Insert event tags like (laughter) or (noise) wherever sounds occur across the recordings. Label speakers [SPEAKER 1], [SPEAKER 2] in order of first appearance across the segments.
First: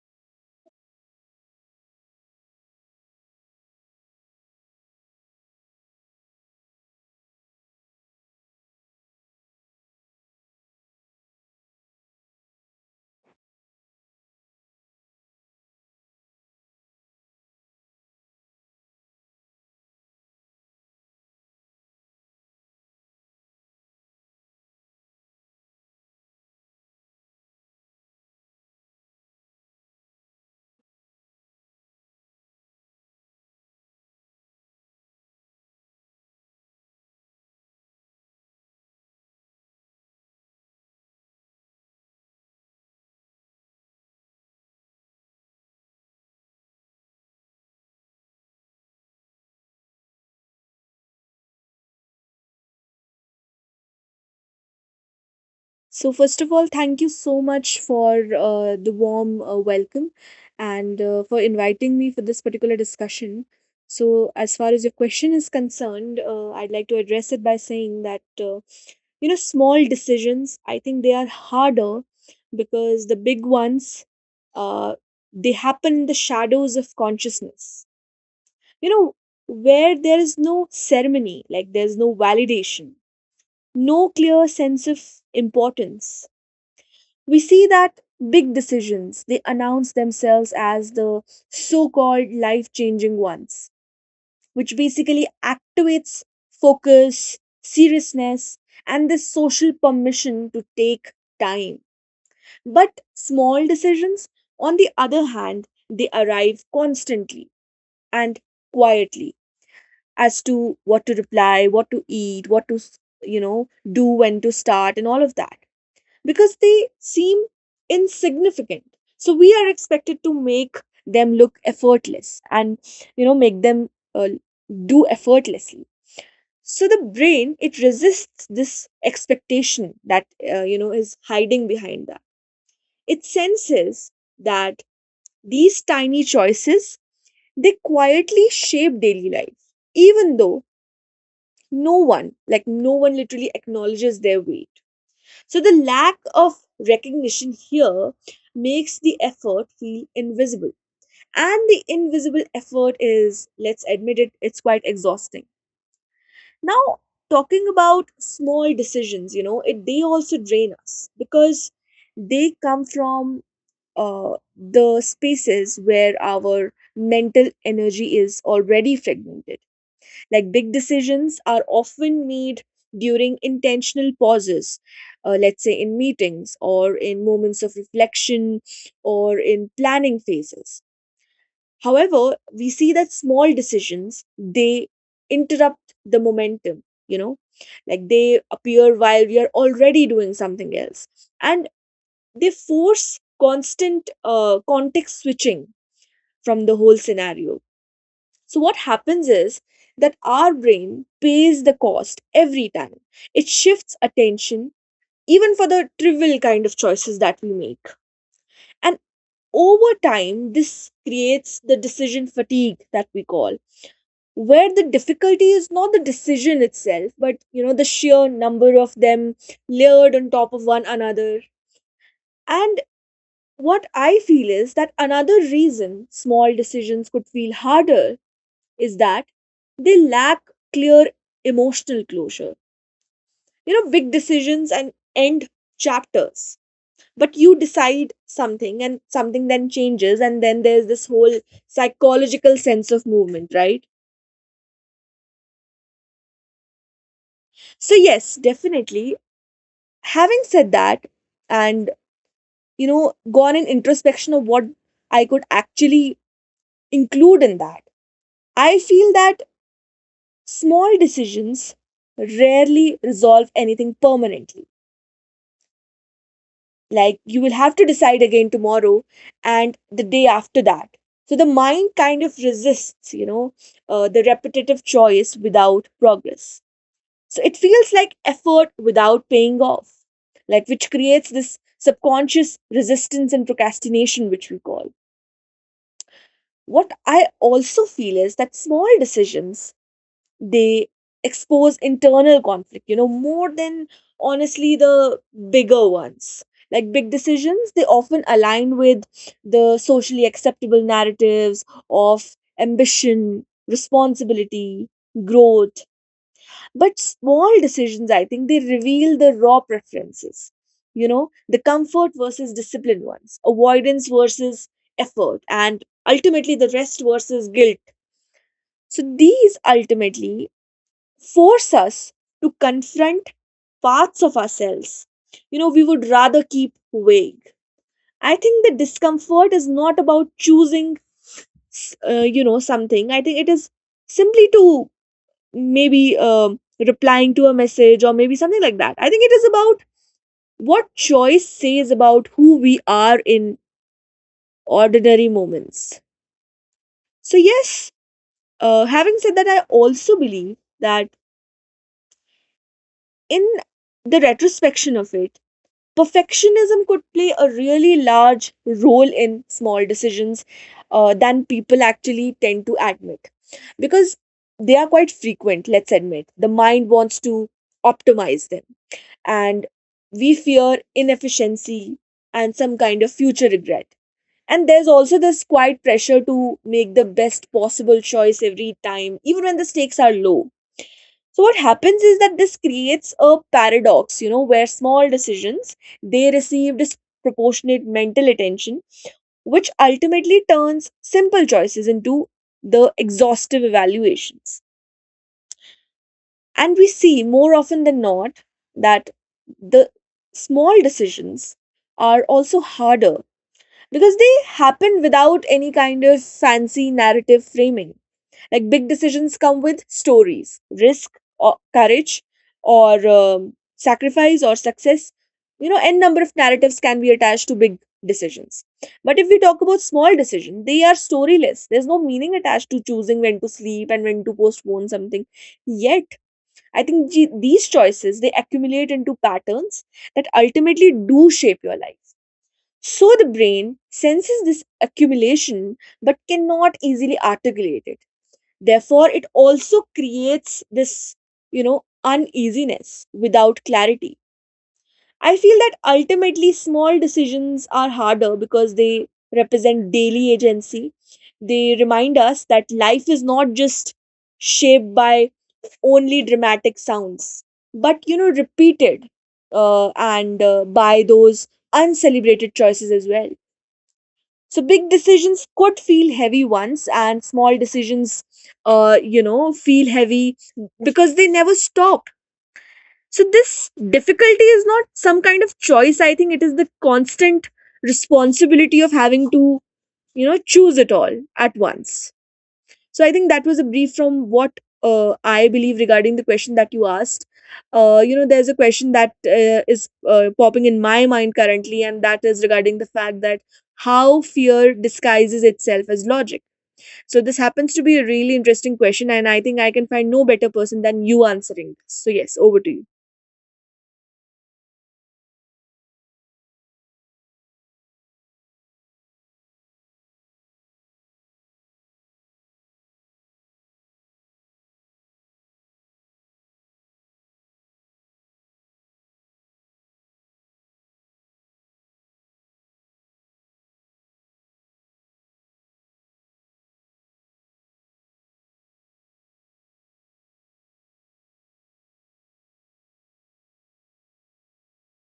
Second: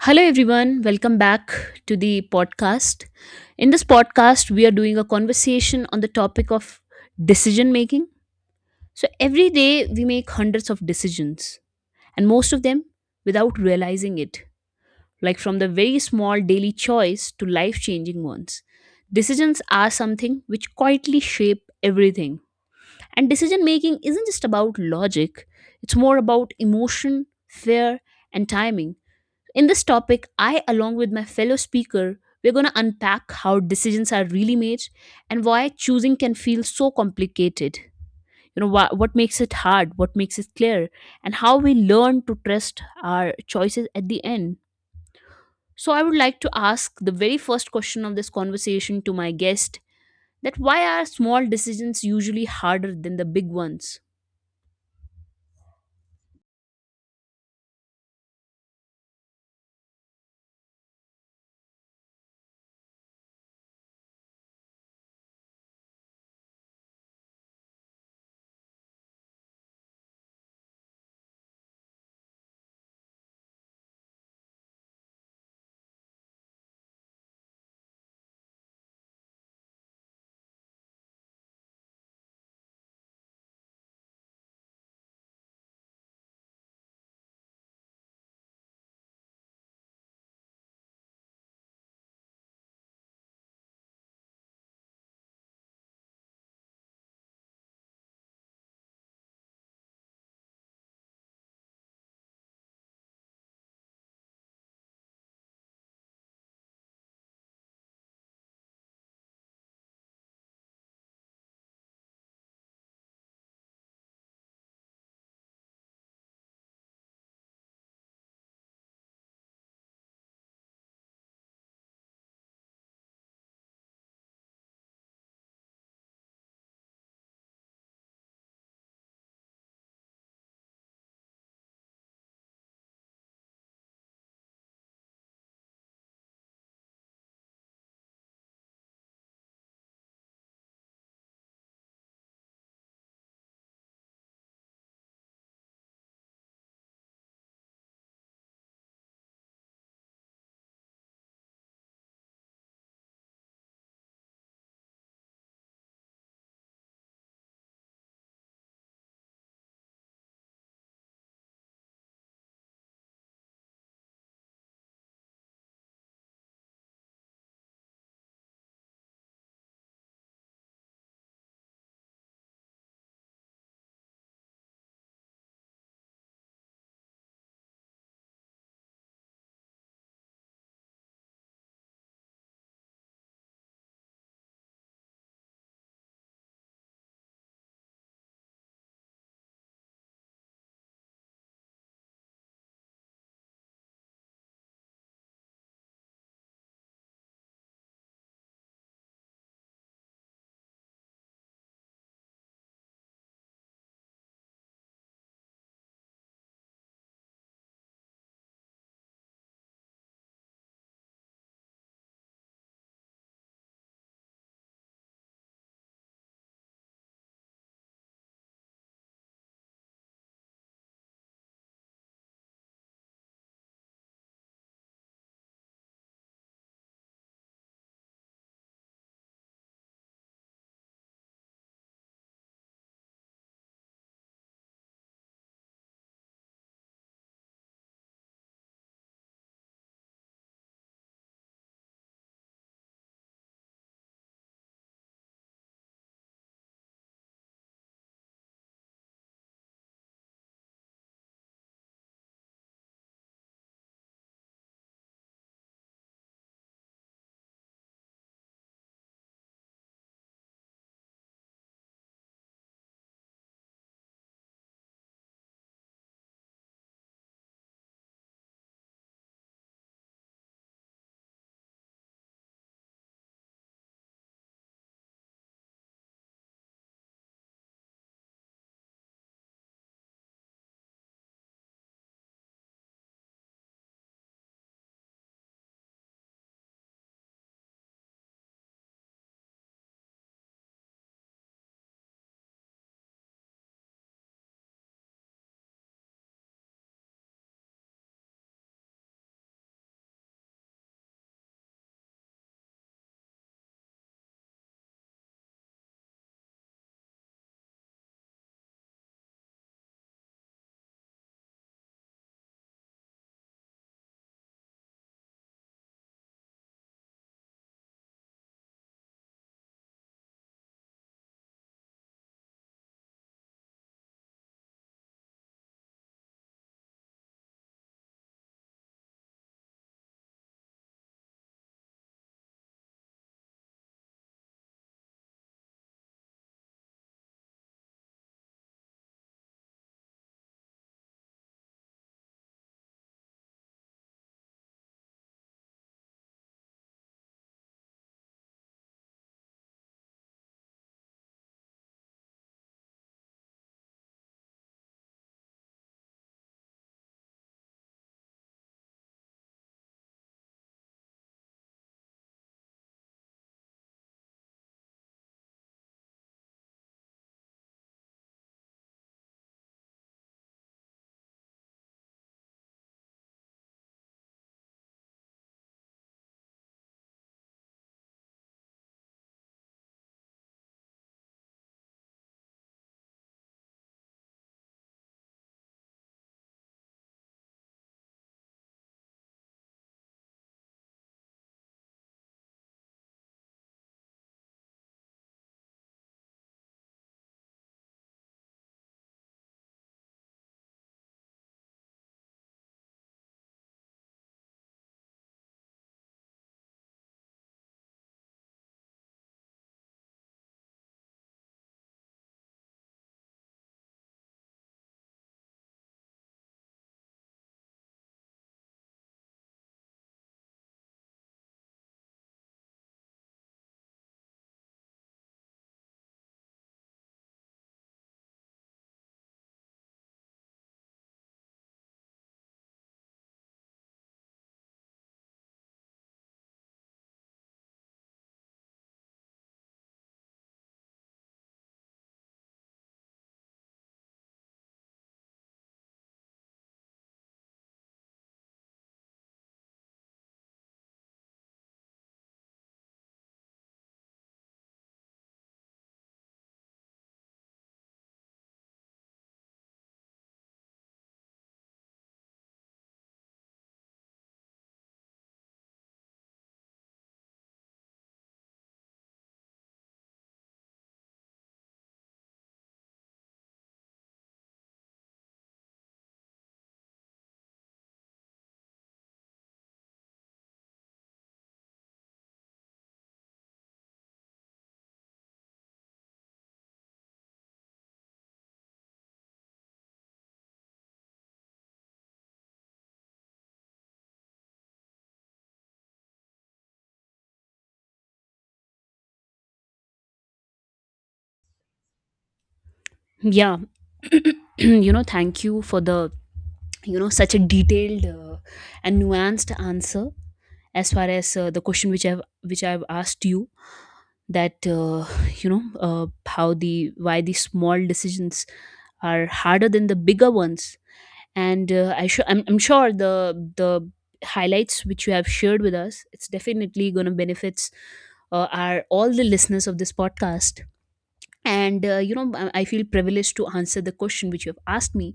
[SPEAKER 1] Hello, everyone. Welcome back to the podcast. In this podcast, we are doing a conversation on the topic of decision making. So, every day we make hundreds of decisions, and most of them without realizing it, like from the very small daily choice to life changing ones. Decisions are something which quietly shape everything. And decision making isn't just about logic, it's more about emotion, fear, and timing. In this topic, I, along with my fellow speaker, we're going to unpack how decisions are really made and why choosing can feel so complicated. You know, what makes it hard, what makes it clear, and how we learn to trust our choices at the end. So, I would like to ask the very first question of this conversation to my guest: that why are small decisions usually harder than the big ones?
[SPEAKER 2] So, first of all, thank you so much for the warm welcome and for inviting me for this particular discussion. So, as far as your question is concerned, I'd like to address it by saying that, small decisions, I think they are harder because the big ones, uh, they happen in the shadows of consciousness. You know, where there is no ceremony, like there's no validation, no clear sense of importance. We see that big decisions, they announce themselves as the so-called life-changing ones, which basically activates focus, seriousness, and this social permission to take time. But small decisions, on the other hand, they arrive constantly and quietly, as to what to reply, what to eat, what to, you know do, when to start, and all of that, because they seem insignificant. So we are expected to make them look effortless and make them uh, do effortlessly. So the brain, it resists this expectation that is hiding behind that. It senses that these tiny choices, they quietly shape daily life, even though no one, like no one, literally acknowledges their weight. So the lack of recognition here makes the effort feel invisible. And the invisible effort is, let's admit it, it's quite exhausting. Now, talking about small decisions, they also drain us because they come from the spaces where our mental energy is already fragmented. Like, big decisions are often made during intentional pauses, let's say in meetings, or in moments of reflection, or in planning phases. However, we see that small decisions, they interrupt the momentum, like they appear while we are already doing something else, and they force constant context switching from the whole scenario. So what happens is that our brain pays the cost every time. It shifts attention even for the trivial kind of choices that we make. And over time, this creates the decision fatigue that we call, where the difficulty is not the decision itself, but the sheer number of them layered on top of one another. And what I feel is that another reason small decisions could feel harder is that they lack clear emotional closure. You know, big decisions and end chapters. But you decide something and something then changes, and then there's this whole psychological sense of movement, right? So, yes, definitely. Having said that, and gone in introspection of what I could actually include in that, I feel that small decisions rarely resolve anything permanently. Like, you will have to decide again tomorrow and the day after that. So the mind kind of resists, the repetitive choice without progress. So it feels like effort without paying off, like, which creates this subconscious resistance and procrastination, which we call. What I also feel is that small decisions, they expose internal conflict, more than honestly the bigger ones. Like big decisions, they often align with the socially acceptable narratives of ambition, responsibility, growth. But small decisions, I think they reveal the raw preferences, the comfort versus discipline ones, avoidance versus effort, and ultimately the rest versus guilt. So these ultimately force us to confront parts of ourselves we would rather keep vague. I think the discomfort is not about choosing something. I think it is simply to, maybe, replying to a message or maybe something like that. I think it is about what choice says about who we are in ordinary moments. So yes, having said that, I also believe that in the retrospection of it, perfectionism could play a really large role in small decisions, than people actually tend to admit, because they are quite frequent. Let's admit, the mind wants to optimize them, and we fear inefficiency and some kind of future regret. And there's also this quiet pressure to make the best possible choice every time, even when the stakes are low. So what happens is that this creates a paradox, where small decisions, they receive disproportionate mental attention, which ultimately turns simple choices into the exhaustive evaluations. And we see, more often than not, that the small decisions are also harder because they happen without any kind of fancy narrative framing. Like, big decisions come with stories, risk or courage, or sacrifice or success. You know, n number of narratives can be attached to big decisions. But if we talk about small decisions, they are storyless. There's no meaning attached to choosing when to sleep and when to postpone something. Yet, I think gee, these choices, they accumulate into patterns that ultimately do shape your life. So the brain senses this accumulation but cannot easily articulate it. Therefore, it also creates this, uneasiness without clarity. I feel that ultimately small decisions are harder because they represent daily agency. They remind us that life is not just shaped by only dramatic sounds, but, repeated and by those uncelebrated choices as well. So big decisions could feel heavy once, and small decisions, feel heavy because they never stop. So this difficulty is not some kind of choice. I think it is the constant responsibility of having to, choose it all at once. So I think that was a brief from what I believe regarding the question that you asked. There's a question that is popping in my mind currently, and that is regarding the fact that how fear disguises itself as logic. So this happens to be a really interesting question, and I think I can find no better person than you answering this. So yes, over to you.
[SPEAKER 1] Yeah, (clears throat) you know, thank you for the, you know, such a detailed and nuanced answer as far as the question which I've asked you, that you know, how the why the small decisions are harder than the bigger ones. And I sure I'm sure the highlights which you have shared with us it's definitely going to benefits are all the listeners of this podcast and you know, I feel privileged to answer the question which you have asked me,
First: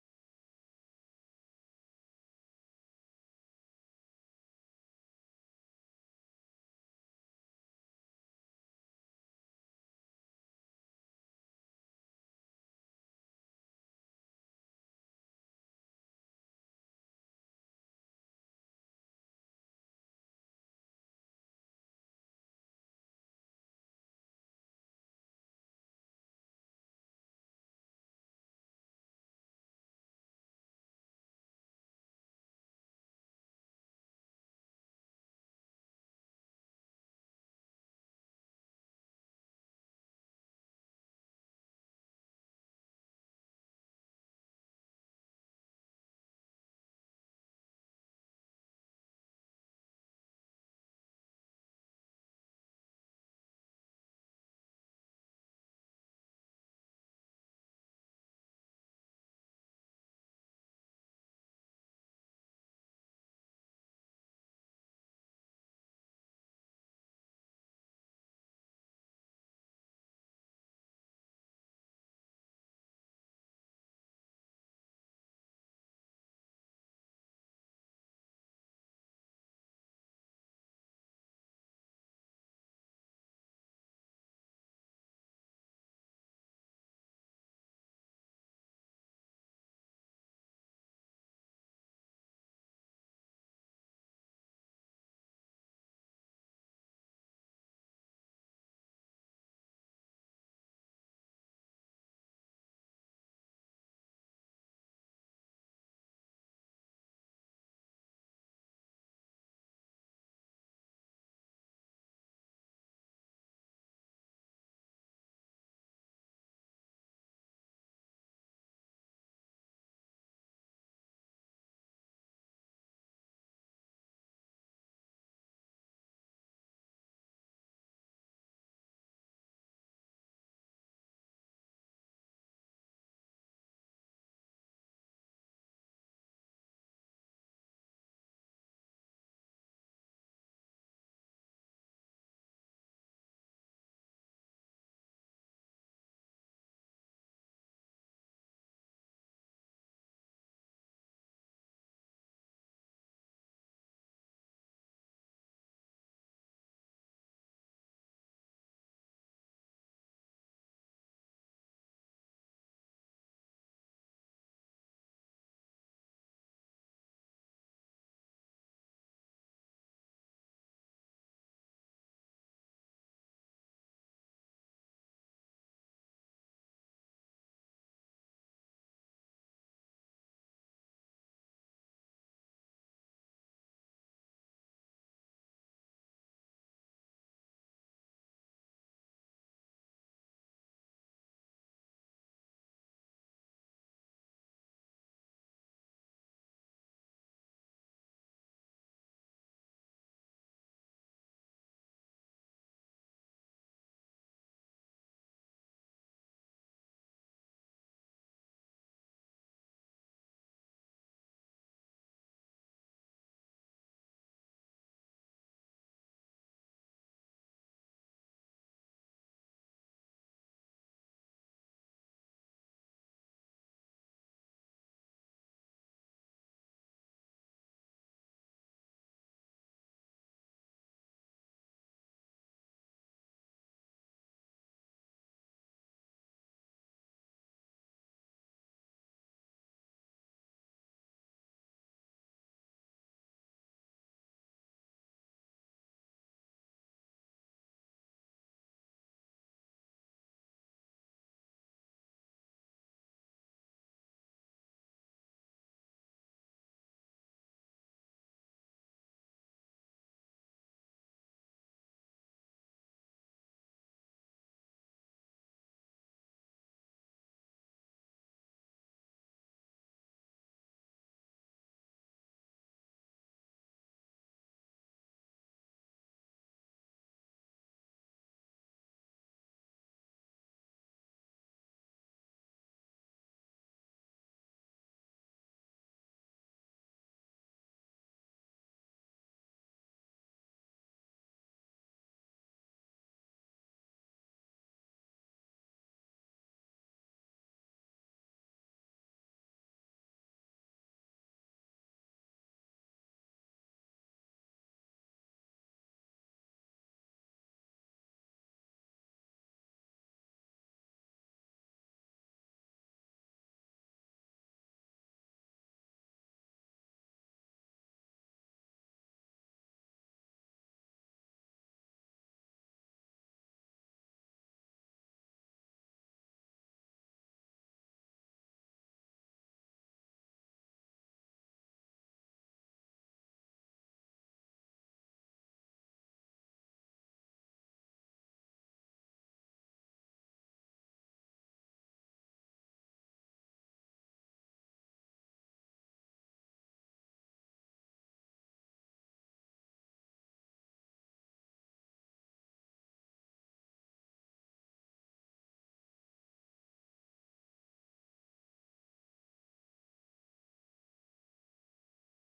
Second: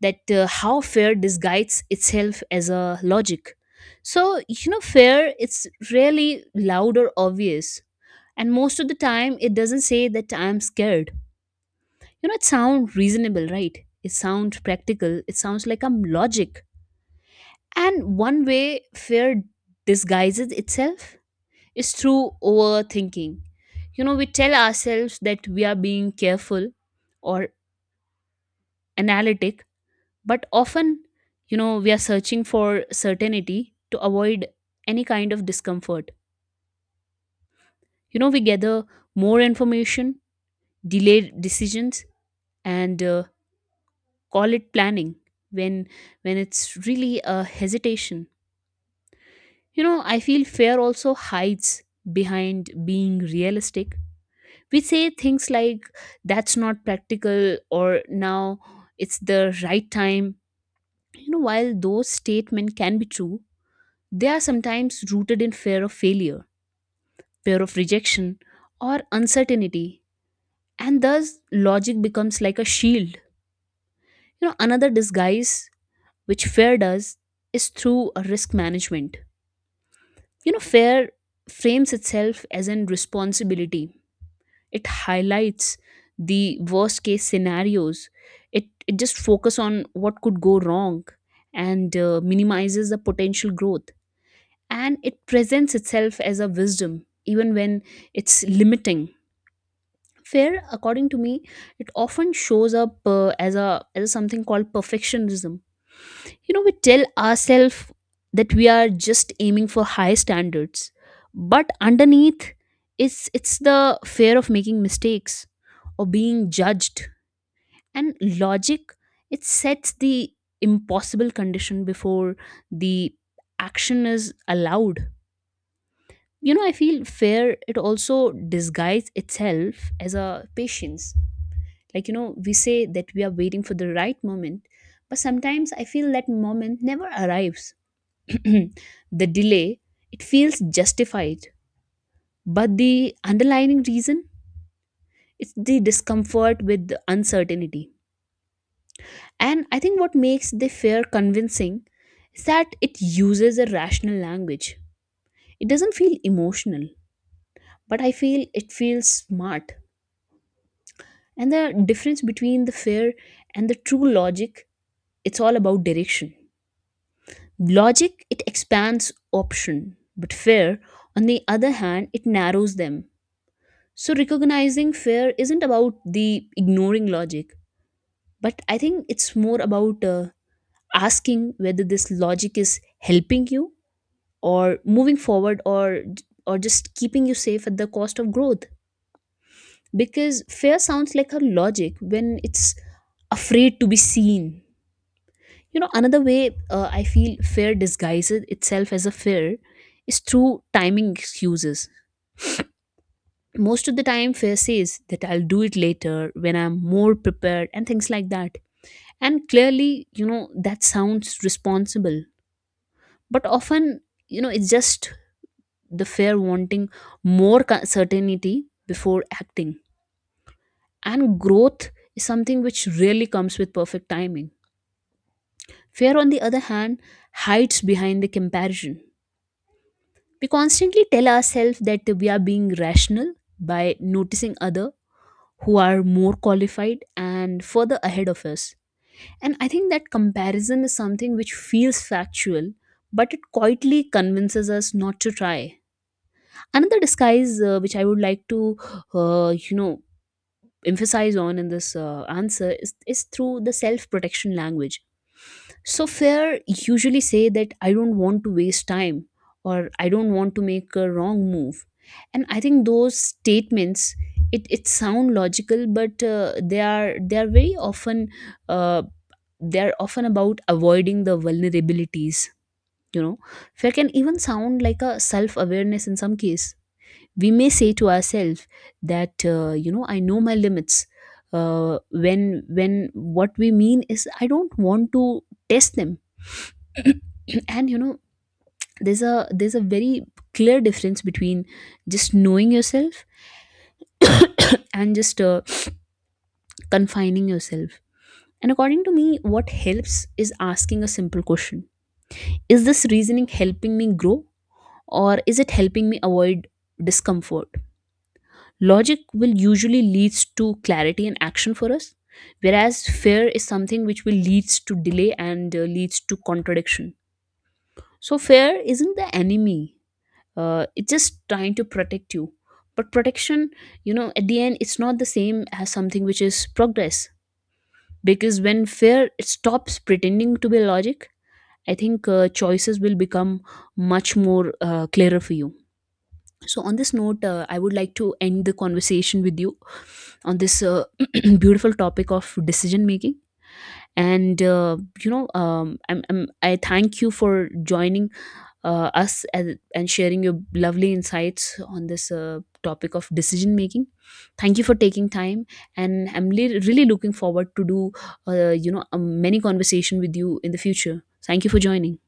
[SPEAKER 1] that how fear disguises itself as a logic. So you know, fear it's really loud or obvious, and most of the time it doesn't say that I'm scared. You know, it sounds reasonable, right? It sounds practical, it sounds like I'm logic. And one way fear disguises itself is through overthinking. You know, we tell ourselves that we are being careful or analytic, but often, you know, we are searching for certainty to avoid any kind of discomfort. You know, we gather more information, delay decisions, and call it planning when it's really a hesitation. You know, I feel fear also hides behind being realistic. We say things like that's not practical or now it's the right time. You know, while those statements can be true, they are sometimes rooted in fear of failure, fear of rejection, or uncertainty, and thus logic becomes like a shield. You know, another disguise which fear does is through a risk management. You know, fear frames itself as an responsibility. It highlights the worst case scenarios. It just focuses on what could go wrong and minimizes the potential growth, and it presents itself as a wisdom even when it's limiting. Fear, according to me, it often shows up as a as something called perfectionism. You know, we tell ourselves that we are just aiming for high standards, but underneath, it's the fear of making mistakes or being judged. And logic, it sets the impossible condition before the action is allowed. You know, I feel fear it also disguises itself as a patience. Like, you know, we say that we are waiting for the right moment, but sometimes I feel that moment never arrives. (clears throat) The delay, it feels justified, but the underlying reason, it's the discomfort with the uncertainty. And I think what makes the fear convincing is that it uses a rational language. It doesn't feel emotional, but I feel it feels smart. And the difference between the fear and the true logic, it's all about direction. Logic, it expands option, but fear, on the other hand, it narrows them. So recognizing fear isn't about the ignoring logic, but I think it's more about asking whether this logic is helping you or moving forward, or just keeping you safe at the cost of growth, because fear sounds like a logic when it's afraid to be seen. You know, another way, I feel fear disguises itself as a fear is through timing excuses. Most of the time fear says that I'll do it later when I'm more prepared and things like that. And clearly, you know, that sounds responsible, but often, you know, it's just the fear wanting more certainty before acting. And growth is something which really comes with perfect timing. Fear, on the other hand, hides behind the comparison. We constantly tell ourselves that we are being rational by noticing other who are more qualified and further ahead of us. And I think that comparison is something which feels factual, but it quietly convinces us not to try. Another disguise, which I would like to, you know, emphasize on in this answer, is through the self protection language. So, fear usually say that I don't want to waste time or I don't want to make a wrong move. And I think those statements it, it sound logical, but they are very often uh, they are often about avoiding the vulnerabilities. You know, fear can even sound like a self awareness in some case. We may say to ourselves that you know, I know my limits, uh, when what we mean is I don't want to test them. (clears throat) And you know, there's a very clear difference between just knowing yourself and just confining yourself. And according to me, what helps is asking a simple question: is this reasoning helping me grow, or is it helping me avoid discomfort? Logic will usually leads to clarity and action for us, whereas fear is something which will leads to delay and leads to contradiction. So fear isn't the enemy. It's just trying to protect you. But protection, you know, at the end, it's not the same as something which is progress. Because when fear it stops pretending to be logic, I think choices will become much more clearer for you. So, on this note, I would like to end the conversation with you on this (clears throat) beautiful topic of decision making. And you know, I thank you for joining us, and sharing your lovely insights on this topic of decision making. Thank you for taking time, and I'm really looking forward to do you know, many conversation with you in the future. Thank you for joining.